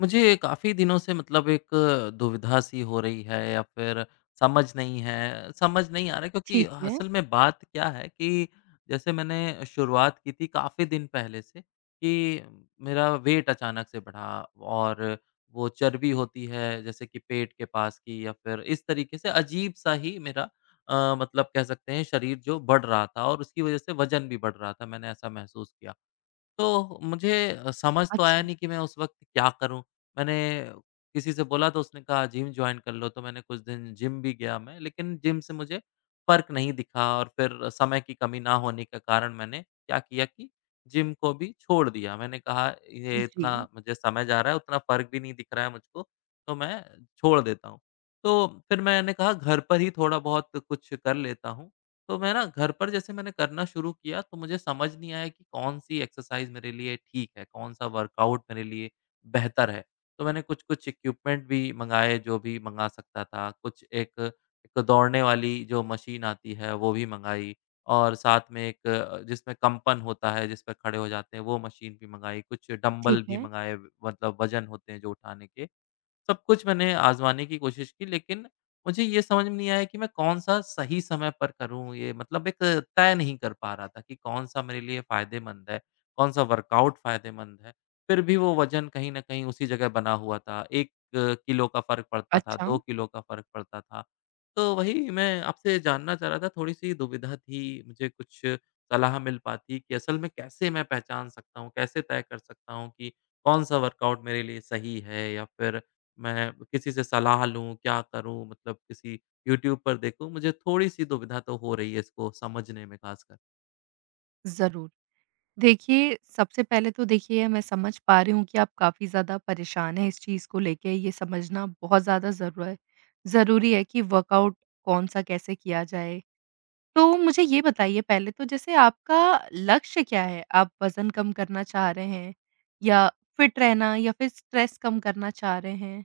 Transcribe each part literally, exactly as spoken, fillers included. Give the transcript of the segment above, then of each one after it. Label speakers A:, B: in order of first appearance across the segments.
A: मुझे काफ़ी दिनों से मतलब एक दुविधा सी हो रही है या फिर समझ नहीं है समझ नहीं आ रहा है, क्योंकि
B: ठीक है।
A: असल में बात क्या है कि जैसे मैंने शुरुआत की थी काफ़ी दिन पहले से कि मेरा वेट अचानक से बढ़ा और वो चर्बी होती है जैसे कि पेट के पास की या फिर इस तरीके से अजीब सा ही मेरा अ, मतलब कह सकते हैं शरीर जो बढ़ रहा था और उसकी वजह से वजन भी बढ़ रहा था, मैंने ऐसा महसूस किया। तो मुझे अ, समझ तो आया
B: अच्छा।
A: नहीं कि मैं उस वक़्त क्या करूँ? मैंने किसी से बोला तो उसने कहा जिम जॉइन कर लो, तो मैंने कुछ दिन जिम भी गया मैं, लेकिन जिम से मुझे फ़र्क नहीं दिखा और फिर समय की कमी ना होने के कारण मैंने क्या किया कि जिम को भी छोड़ दिया। मैंने कहा ये
B: जी,
A: इतना मुझे समय जा रहा है, उतना फ़र्क भी नहीं दिख रहा है मुझको, तो मैं छोड़ देता हूँ। तो फिर मैंने कहा घर पर ही थोड़ा बहुत कुछ कर लेता हूँ, तो मैं ना घर पर जैसे मैंने करना शुरू किया तो मुझे समझ नहीं आया कि कौन-सी एक्सरसाइज़ मेरे लिए ठीक है, कौन-सा वर्कआउट मेरे लिए बेहतर है। तो मैंने कुछ-कुछ इक्विपमेंट भी मँगाए, जो भी मँगा सकता था, कुछ एक एक दौड़ने वाली जो मशीन आती है वो भी मँगाई, और साथ में एक अ, जिसमें कंपन होता है, जिस पे खड़े हो जाते हैं वो मशीन भी मँगाई, कुछ डंबल
B: ठीक
A: भी
B: है।
A: मँगाए, मतलब वज़न होते हैं जो उठाने के। सब कुछ मैंने आज़माने की कोशिश की, लेकिन मुझे ये समझ में नहीं आया कि मैं कौन-सा सही समय पर करूँ, ये मतलब एक तय नहीं कर पा रहा था कि कौन-सा मेरे लिए फ़ायदेमंद है, कौन-सा वर्कआउट फ़ायदेमंद है। फिर भी वो वज़न कहीं न कहीं उसी जगह बना हुआ था। एक किलो का फ़र्क पड़ता था,
B: अच्छा,
A: दो किलो का फ़र्क पड़ता था। तो वही मैं आपसे जानना चाह रहा था, थोड़ी-सी दुविधा थी, मुझे कुछ सलाह मिल पाती कि असल में कैसे मैं पहचान सकता हूँ, कैसे तय कर सकता हूँ कि कौन-सा वर्कआउट मेरे लिए सही है, या फिर मैं किसी से सलाह लूँ, क्या करूँ? मतलब किसी यूट्यूब पर देखूँ, मुझे थोड़ी-सी दुविधा तो हो रही है इसको समझने में ख़ासकर।
B: ज़रूर। देखिए, सबसे पहले तो देखिए मैं समझ पा रही हूँ कि आप काफ़ी ज़्यादा परेशान हैं इस चीज़ को लेके। ये समझना बहुत ज़्यादा ज़रूर है ज़रूरी है कि वर्कआउट कौन-सा कैसे किया जाए। तो मुझे ये बताइए पहले तो जैसे आपका लक्ष्य क्या है? आप वज़न कम करना चाह रहे हैं या फिट रहना या फिर स्ट्रेस कम करना चाह रहे हैं?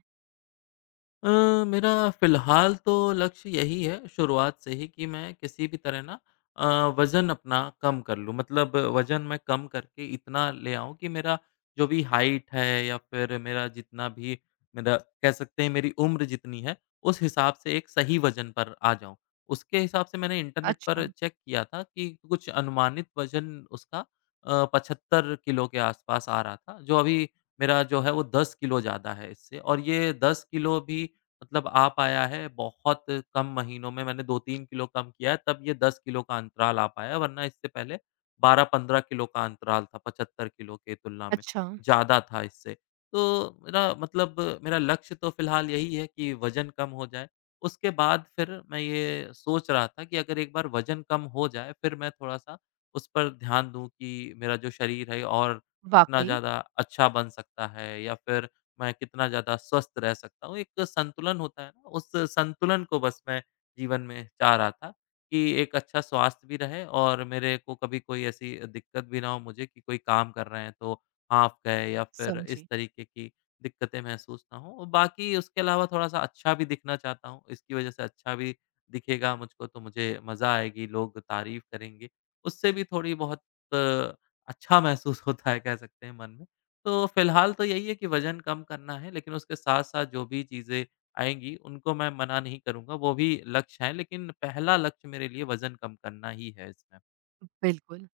A: अ, मेरा फ़िलहाल तो लक्ष्य यही है शुरुआत से ही कि मैं किसी भी तरह ना, अ, वज़न अपना कम कर लूँ। मतलब वज़न मैं कम करके इतना ले आऊँ कि मेरा जो भी हाइट है या फिर मेरा जितना भी मेरा, कह सकते हैं मेरी उम्र जितनी है, उस हिसाब से एक सही वज़न पर आ जाऊँ। उसके हिसाब से मैंने इंटरनेट पर
B: अच्छा,
A: चेक किया था कि कुछ अनुमानित वज़न उसका अ, पचहत्तर किलो के आसपास आ रहा था, जो अभी मेरा जो है वो दस किलो ज़्यादा है इससे, और ये दस किलो भी मतलब आ पाया है, बहुत कम महीनों में मैंने दो तीन किलो कम किया है, तब ये दस किलो का अंतराल आ पाया है, वरना इससे पहले बारह पंद्रह किलो का अंतराल था, पचहत्तर किलो की तुलना में,
B: अच्छा।
A: ज़्यादा था इससे। तो मेरा मतलब मेरा लक्ष्य तो फिलहाल यही है कि वज़न कम हो जाए, उसके बाद फिर मैं ये सोच रहा था कि अगर एक बार वज़न कम हो जाए, फिर मैं थोड़ा-सा उस पर ध्यान दूँ कि मेरा जो शरीर है और कितना
B: वाक़ई,
A: ज़्यादा अच्छा बन सकता है, या फिर मैं कितना ज़्यादा स्वस्थ रह सकता हूँ। एक संतुलन होता है ना, उस संतुलन को बस मैं जीवन में चाह रहा था कि एक अच्छा स्वास्थ्य भी रहे और मेरे को कभी कोई ऐसी दिक्कत भी ना हो मुझे कि कोई काम कर रहे हैं तो हाँफ गए या फिर इस
B: समझी।
A: तरीके की दिक्कतें महसूस ना हो। और बाकी उसके अलावा थोड़ा-सा अच्छा भी दिखना चाहता हूँ, इसकी वज़ह से अच्छा भी दिखेगा मुझको तो मुझे मज़ा आएगी, लोग तारीफ़ करेंगे। उससे भी थोड़ी बहुत अ, अच्छा महसूस होता है, कह सकते हैं मन में। तो फिलहाल तो यही है कि वज़न कम करना है, लेकिन उसके साथ-साथ जो भी चीज़ें आएँगी, उनको मैं मना नहीं करूँगा, वो भी लक्ष्य हैं, लेकिन पहला लक्ष्य मेरे लिए वज़न कम करना ही है इसमें।
B: बिल्कुल।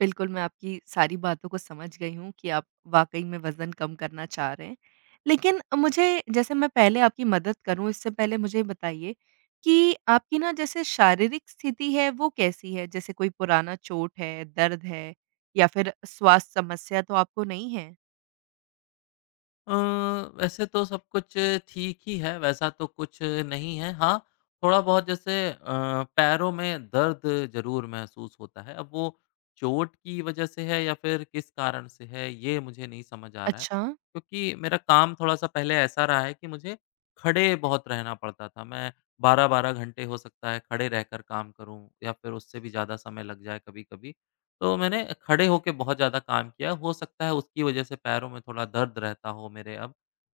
B: बिल्कुल, मैं आपकी सारी बातों को समझ गई हूँ कि आप वाक़ई में वज़न कम करना चाह रहे हैं। लेकिन मुझे जैसे मैं पहले आपकी मदद करूँ इससे पहले मुझे बताइए कि आपकी ना जैसे शारीरिक स्थिति है वो कैसी है? जैसे कोई पुराना चोट है, दर्द है या फिर स्वास्थ्य समस्या तो आपको नहीं है?
A: अ, वैसे तो सब कुछ ठीक ही है, वैसा तो कुछ नहीं है। हाँ, थोड़ा-बहुत जैसे अ, पैरों में दर्द ज़रूर महसूस होता है। अब वो चोट की वजह से है या फिर किस कारण से है, ये मुझे नहीं समझ आ रहा है।
B: अच्छा,
A: क्योंकि मेरा काम थोड़ा-सा पहले ऐसा रहा है कि मुझे खड़े बहुत रहना पड़ता था। मैं बारह बारह घंटे हो सकता है खड़े रहकर काम करूँ या फिर उससे भी ज़्यादा समय लग जाए कभी-कभी। तो मैंने खड़े होके बहुत ज़्यादा काम किया, हो सकता है उसकी वजह से पैरों में थोड़ा दर्द रहता हो मेरे अब।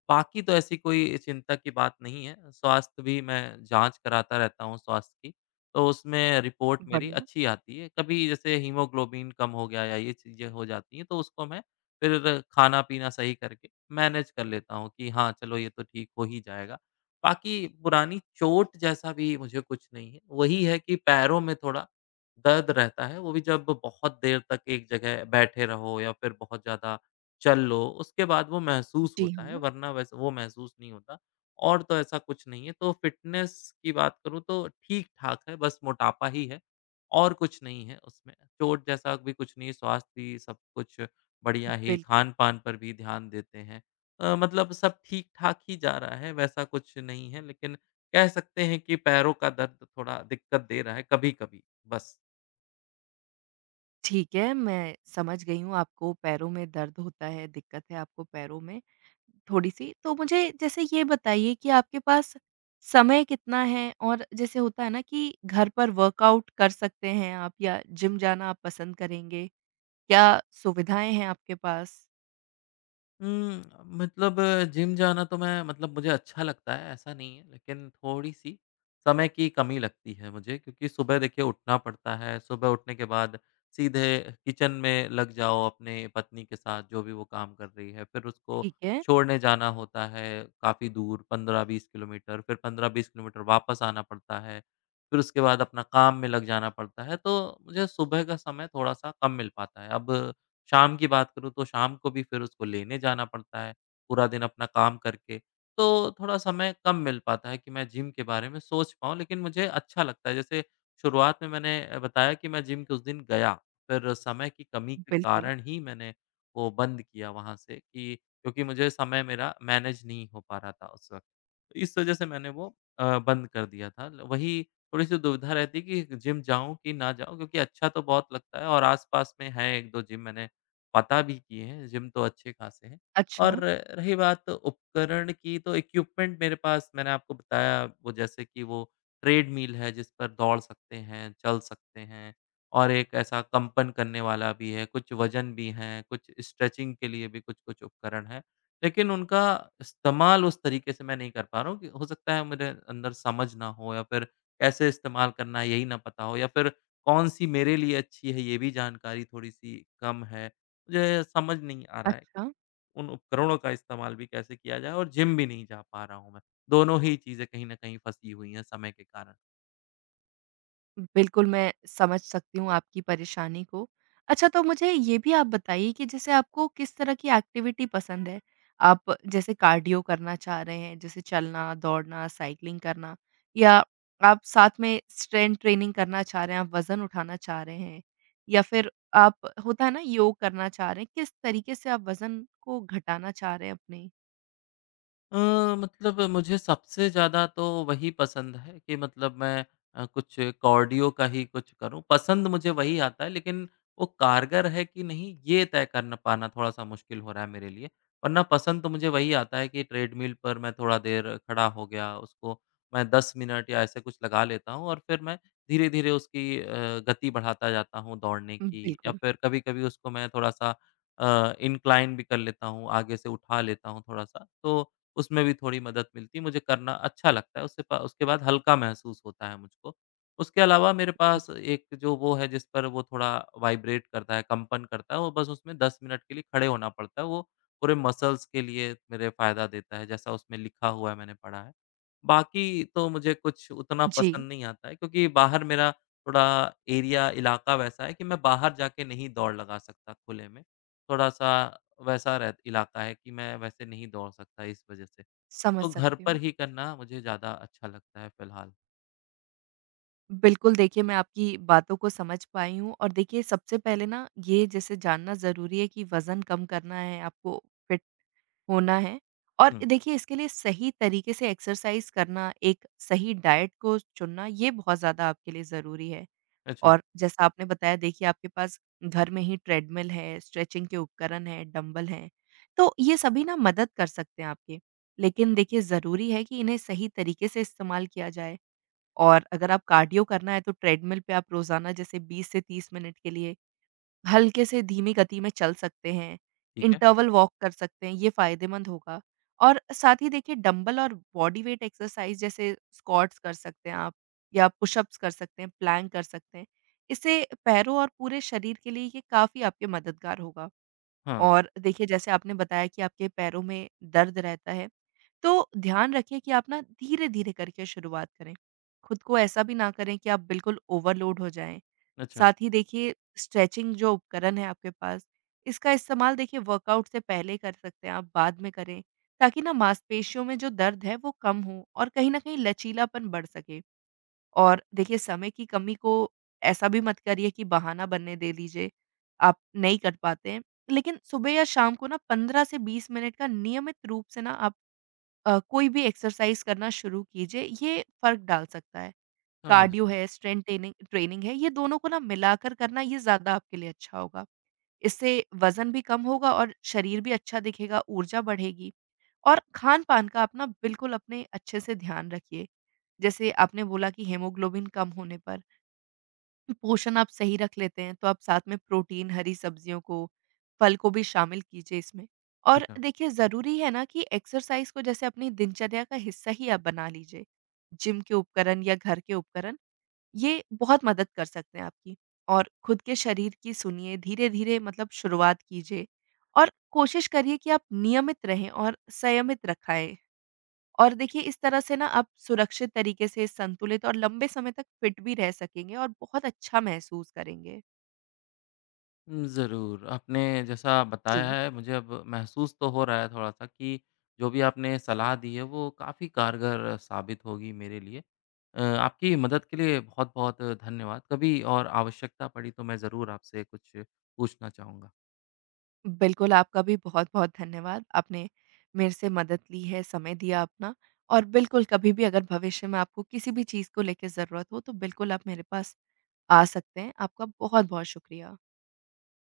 A: बाकी तो ऐसी कोई चिंता की बात नहीं है, स्वास्थ्य भी मैं जाँच कराता रहता हूँ स्वास्थ्य की, तो उसमें रिपोर्ट मेरी
B: बढ़िया।
A: अच्छी आती है। कभी जैसे हीमोग्लोबिन कम हो गया या ये चीज़ें हो जाती हैं, तो उसको मैं फिर खाना-पीना सही करके मैनेज कर लेता हूँ कि हाँ, चलो ये तो ठीक हो ही जाएगा। बाकी पुरानी चोट जैसा भी मुझे कुछ नहीं है, वही है कि पैरों में थोड़ा दर्द रहता है, वो भी जब बहुत देर तक एक जगह बैठे रहो या फिर बहुत ज़्यादा चल लो, उसके बाद वो महसूस
B: जी
A: होता है,
B: हाँ,
A: वरना वैसे वो महसूस नहीं होता, और तो ऐसा कुछ नहीं है। तो फ़िटनेस की बात करूँ तो ठीक-ठाक है, बस मोटापा ही है और कुछ नहीं है उसमें। चोट जैसा भी कुछ नहीं है, स्वास्थ्य भी सब कुछ बढ़िया ही,
B: बिल्कुल।
A: खान-पान पर भी ध्यान देते हैं। अ, मतलब सब ठीक-ठाक ही जा रहा है, वैसा कुछ नहीं है, लेकिन कह सकते हैं कि पैरों का दर्द थोड़ा दिक्कत दे रहा है कभी-कभी, बस।
B: ठीक है, मैं समझ गई हूँ आपको पैरों में दर्द होता है, दिक्कत है आपको पैरों में थोड़ी-सी। तो मुझे जैसे ये बताइए कि आपके पास समय कितना है? और जैसे होता है ना कि घर पर वर्कआउट कर सकते हैं आप या जिम जाना आप पसंद करेंगे? क्या सुविधाएँ हैं आपके पास?
A: उम, मतलब अ, जिम जाना तो मैं मतलब मुझे अच्छा लगता है, ऐसा नहीं है, लेकिन थोड़ी-सी समय की कमी लगती है मुझे, क्योंकि सुबह देखिए उठना पड़ता है, सुबह उठने के बाद सीधे किचन में लग जाओ अपने पत्नी के साथ जो भी वो काम कर रही है, फिर उसको
B: ठीक है,
A: छोड़ने जाना होता है काफ़ी दूर पंद्रह बीस किलोमीटर, फिर पंद्रह बीस किलोमीटर वापस आना पड़ता है, फिर उसके बाद अपना काम में लग जाना पड़ता है, तो मुझे सुबह का समय थोड़ा-सा कम मिल पाता है। अब शाम की बात करूँ तो शाम को भी फिर उसको लेने जाना पड़ता है, पूरा दिन अपना काम करके। तो थोड़ा समय कम मिल पाता है कि मैं जिम के बारे में सोच पाऊँ, लेकिन मुझे अच्छा लगता है। जैसे शुरुआत में मैंने अ, बताया कि मैं जिम के उस दिन गया, फिर समय की कमी के
B: बिल्कुल।
A: कारण ही मैंने वो बंद किया वहाँ से कि, क्योंकि मुझे समय मेरा मैनेज नहीं हो पा रहा था उस वक़्त। तो इस वज़ह से मैंने वो अ, बंद कर दिया था। ल वही थोड़ी-सी दुविधा रहती है कि जिम जाऊँ कि ना जाऊँ, क्योंकि अच्छा तो बहुत लगता है और आस-पास में है एक दो जिम मैंने पता भी किए हैं, जिम तो अच्छे खासे हैं।
B: अच्छा,
A: और रही बात उपकरण की तो इक्विपमेंट मेरे पास मैंने आपको बताया वो, जैसे कि वो ट्रेडमिल है जिस पर दौड़ सकते हैं, चल सकते हैं, और एक ऐसा कंपन करने वाला भी है, कुछ वजन भी हैं, कुछ स्ट्रेचिंग के लिए भी कुछ-कुछ उपकरण हैं। लेकिन उनका इस्तेमाल उस तरीके से मैं नहीं कर पा रहा हूँ कि हो सकता है मेरे अंदर समझ ना हो या फिर कैसे इस्तेमाल करना है यही ना पता हो या फिर कौन-सी मेरे लिए अच्छी है ये भी जानकारी थोड़ी-सी कम है। मुझे समझ नहीं आ रहा है कि
B: अच्छा।
A: उन उपकरणों का इस्तेमाल भी कैसे किया जाए और जिम भी नहीं जा पा रहा हूँ मैं। दोनों ही चीज़ें कहीं न कहीं फँसी हुई हैं समय के कारण।
B: बिल्कुल, मैं समझ सकती हूँ आपकी परेशानी को। अच्छा तो मुझे ये भी आप बताइए कि जैसे आपको किस तरह की एक्टिविटी पसंद है? आप जैसे कार्डियो करना चाह रहे हैं, जैसे चलना, दौड़ना, साइक्लिंग करना या आप साथ में स्ट्रेंथ ट्रेनिंग करना चाह रहे हैं, आप वज़न उठाना चाह रहे हैं या फिर आप होता है ना योग करना चाह रहे हैं, किस तरीके से आप वज़न को घटाना चाह रहे हैं अपने?
A: अ, मतलब मुझे सबसे ज़्यादा तो वही पसंद है कि मतलब मैं अ, कुछ कार्डियो का ही कुछ करूँ। पसंद मुझे वही आता है, लेकिन वो कारगर है कि नहीं ये तय कर पाना थोड़ा-सा मुश्किल हो रहा है मेरे लिए। वरना पसंद तो मुझे वही आता है कि ट्रेडमिल पर मैं थोड़ा देर खड़ा हो गया, उसको मैं दस मिनट या ऐसे कुछ लगा लेता हूँ और फिर मैं धीरे-धीरे उसकी अ, गति बढ़ाता जाता हूँ दौड़ने की, या
B: बिल्कुल,
A: फिर कभी-कभी उसको मैं थोड़ा-सा अ, इन्क्लाइन भी कर लेता हूँ, आगे से उठा लेता हूँ थोड़ा-सा। तो उसमें भी थोड़ी मदद मिलती है, मुझे करना अच्छा लगता है, उससे प उसके बाद हल्का महसूस होता है मुझको। उसके अलावा मेरे पास
B: ज़रूर।
A: एक जो वो है जिस पर वो थोड़ा वाइब्रेट करता है, कंपन करता है, वो बस उसमें दस मिनट के लिए खड़े होना पड़ता है, वो पूरे मसल्स के लिए मेरे फ़ायदा देता है, जैसा उसमें लिखा हुआ है मैंने पढ़ा है। बाकी तो मुझे कुछ उतना
B: जी,
A: पसंद नहीं आता है क्योंकि बाहर मेरा थोड़ा एरिया, इलाका वैसा है कि मैं बाहर जाके नहीं दौड़ लगा सकता खुले में। थोड़ा-सा वैसा रह इलाका है कि मैं वैसे नहीं दौड़ सकता इस वजह से।
B: समझ
A: तो घर
B: सकती
A: पर
B: हूँ।
A: ही करना मुझे ज़्यादा अच्छा लगता है फ़िलहाल।
B: बिल्कुल, देखिए मैं आपकी बातों को समझ पाई हूँ और देखिए सबसे पहले ना ये जैसे जानना ज़रूरी है कि वज़न कम करना है, आपको फिट होना है और
A: हुँ,
B: देखिए इसके लिए सही तरीके से एक्सरसाइज़ करना, एक सही डाइट को चुनना ये बहुत ज़्यादा आपके लिए ज़रूरी है।
A: अच्छा,
B: और जैसा आपने बताया देखिए आपके पास घर में ही ट्रेडमिल है, स्ट्रेचिंग के उपकरण हैं, डंबल हैं, तो ये सभी ना मदद कर सकते हैं आपके। लेकिन देखिए ज़रूरी है कि इन्हें सही तरीके से इस्तेमाल किया जाए। और अगर आप कार्डियो करना है तो ट्रेडमिल पे आप रोज़ाना जैसे बीस से तीस मिनट के लिए हल्के से धीमी गति में चल सकते हैं,
A: ठीक है।
B: इंटरवल वॉक कर सकते हैं, ये फ़ायदेमंद होगा। और साथ ही देखिए डंबल और बॉडी वेट एक्सरसाइज़ जैसे स्क्वाट्स कर सकते हैं आप या पुशअप्स कर सकते हैं, प्लैंक कर सकते हैं। इससे पैरों और पूरे शरीर के लिए ये काफ़ी आपके मददगार होगा।
A: हाँ,
B: और देखिए जैसे आपने बताया कि आपके पैरों में दर्द रहता है, तो ध्यान रखें कि आप ना धीरे-धीरे करके शुरुआत करें। खुद को ऐसा भी ना करें कि आप बिल्कुल ओवरलोड हो जाएँ।
A: अच्छा,
B: साथ ही देखिए स्ट्रेचिंग जो उपकरण है आपके पास, इसका इस्तेमाल देखिए वर्कआउट से पहले कर सकते हैं आप, बाद में करें, ताकि ना मांसपेशियों में जो दर्द है वो कम हो और कहीं न कहीं लचीलापन बढ़ सके। और देखिए समय की कमी को ऐसा भी मत करिए कि बहाना बनने दे दीजिए, आप नहीं कर पाते हैं। लेकिन सुबह या शाम को ना पंद्रह से बीस मिनट का नियमित रूप से ना आप अ, कोई भी एक्सरसाइज़ करना शुरू कीजिए, ये फ़र्क डाल सकता है।
A: समझ रहा
B: कार्डियो
A: हूँ।
B: है, स्ट्रेंथ ट्रेनिंग ट्रेनिंग है, ये दोनों को ना मिलाकर करना ये ज़्यादा आपके लिए अच्छा होगा। इससे वज़न भी कम होगा और शरीर भी अच्छा दिखेगा, ऊर्जा बढ़ेगी। और खान-पान का आप ना बिल्कुल अपने अच्छे से ध्यान रखिए, जैसे आपने बोला कि हीमोग्लोबिन कम होने पर। पोषण आप सही रख लेते हैं, तो आप साथ में प्रोटीन, हरी सब्जियों को, फल को भी शामिल कीजिए इसमें। और
A: अच्छा।
B: देखिए ज़रूरी है ना कि एक्सरसाइज़ को जैसे अपनी दिनचर्या का हिस्सा ही आप बना लीजिए। जिम के उपकरण या घर के उपकरण ये बहुत मदद कर सकते हैं आपकी। और खुद के शरीर की सुनिए, धीरे-धीरे मतलब शुरुआत कीजिए और कोशिश करिए कि आप नियमित रहें और संयमित रखाएँ। और देखिए इस तरह से ना आप सुरक्षित तरीके से संतुलित और लंबे समय तक फिट भी रह सकेंगे और बहुत अच्छा महसूस करेंगे।
A: उम, ज़रूर, आपने जैसा
B: जी।
A: बताया है मुझे अब महसूस तो हो रहा है थोड़ा-सा कि जो भी आपने सलाह दी है वो काफ़ी कारगर साबित होगी मेरे लिए। अ, आपकी मदद के लिए बहुत-बहुत धन्यवाद। कभी और आवश्यकता पड़ी तो मैं ज़रूर आपसे कुछ पूछना चाहूँगा।
B: बिल्कुल, आपका भी बहुत-बहुत धन्यवाद। आपने मेरे से मदद ली है, समय दिया अपना और बिल्कुल कभी भी अगर भविष्य में आपको किसी भी चीज़ को लेके ज़रूरत हो तो बिल्कुल आप मेरे पास आ सकते हैं। आपका बहुत-बहुत शुक्रिया।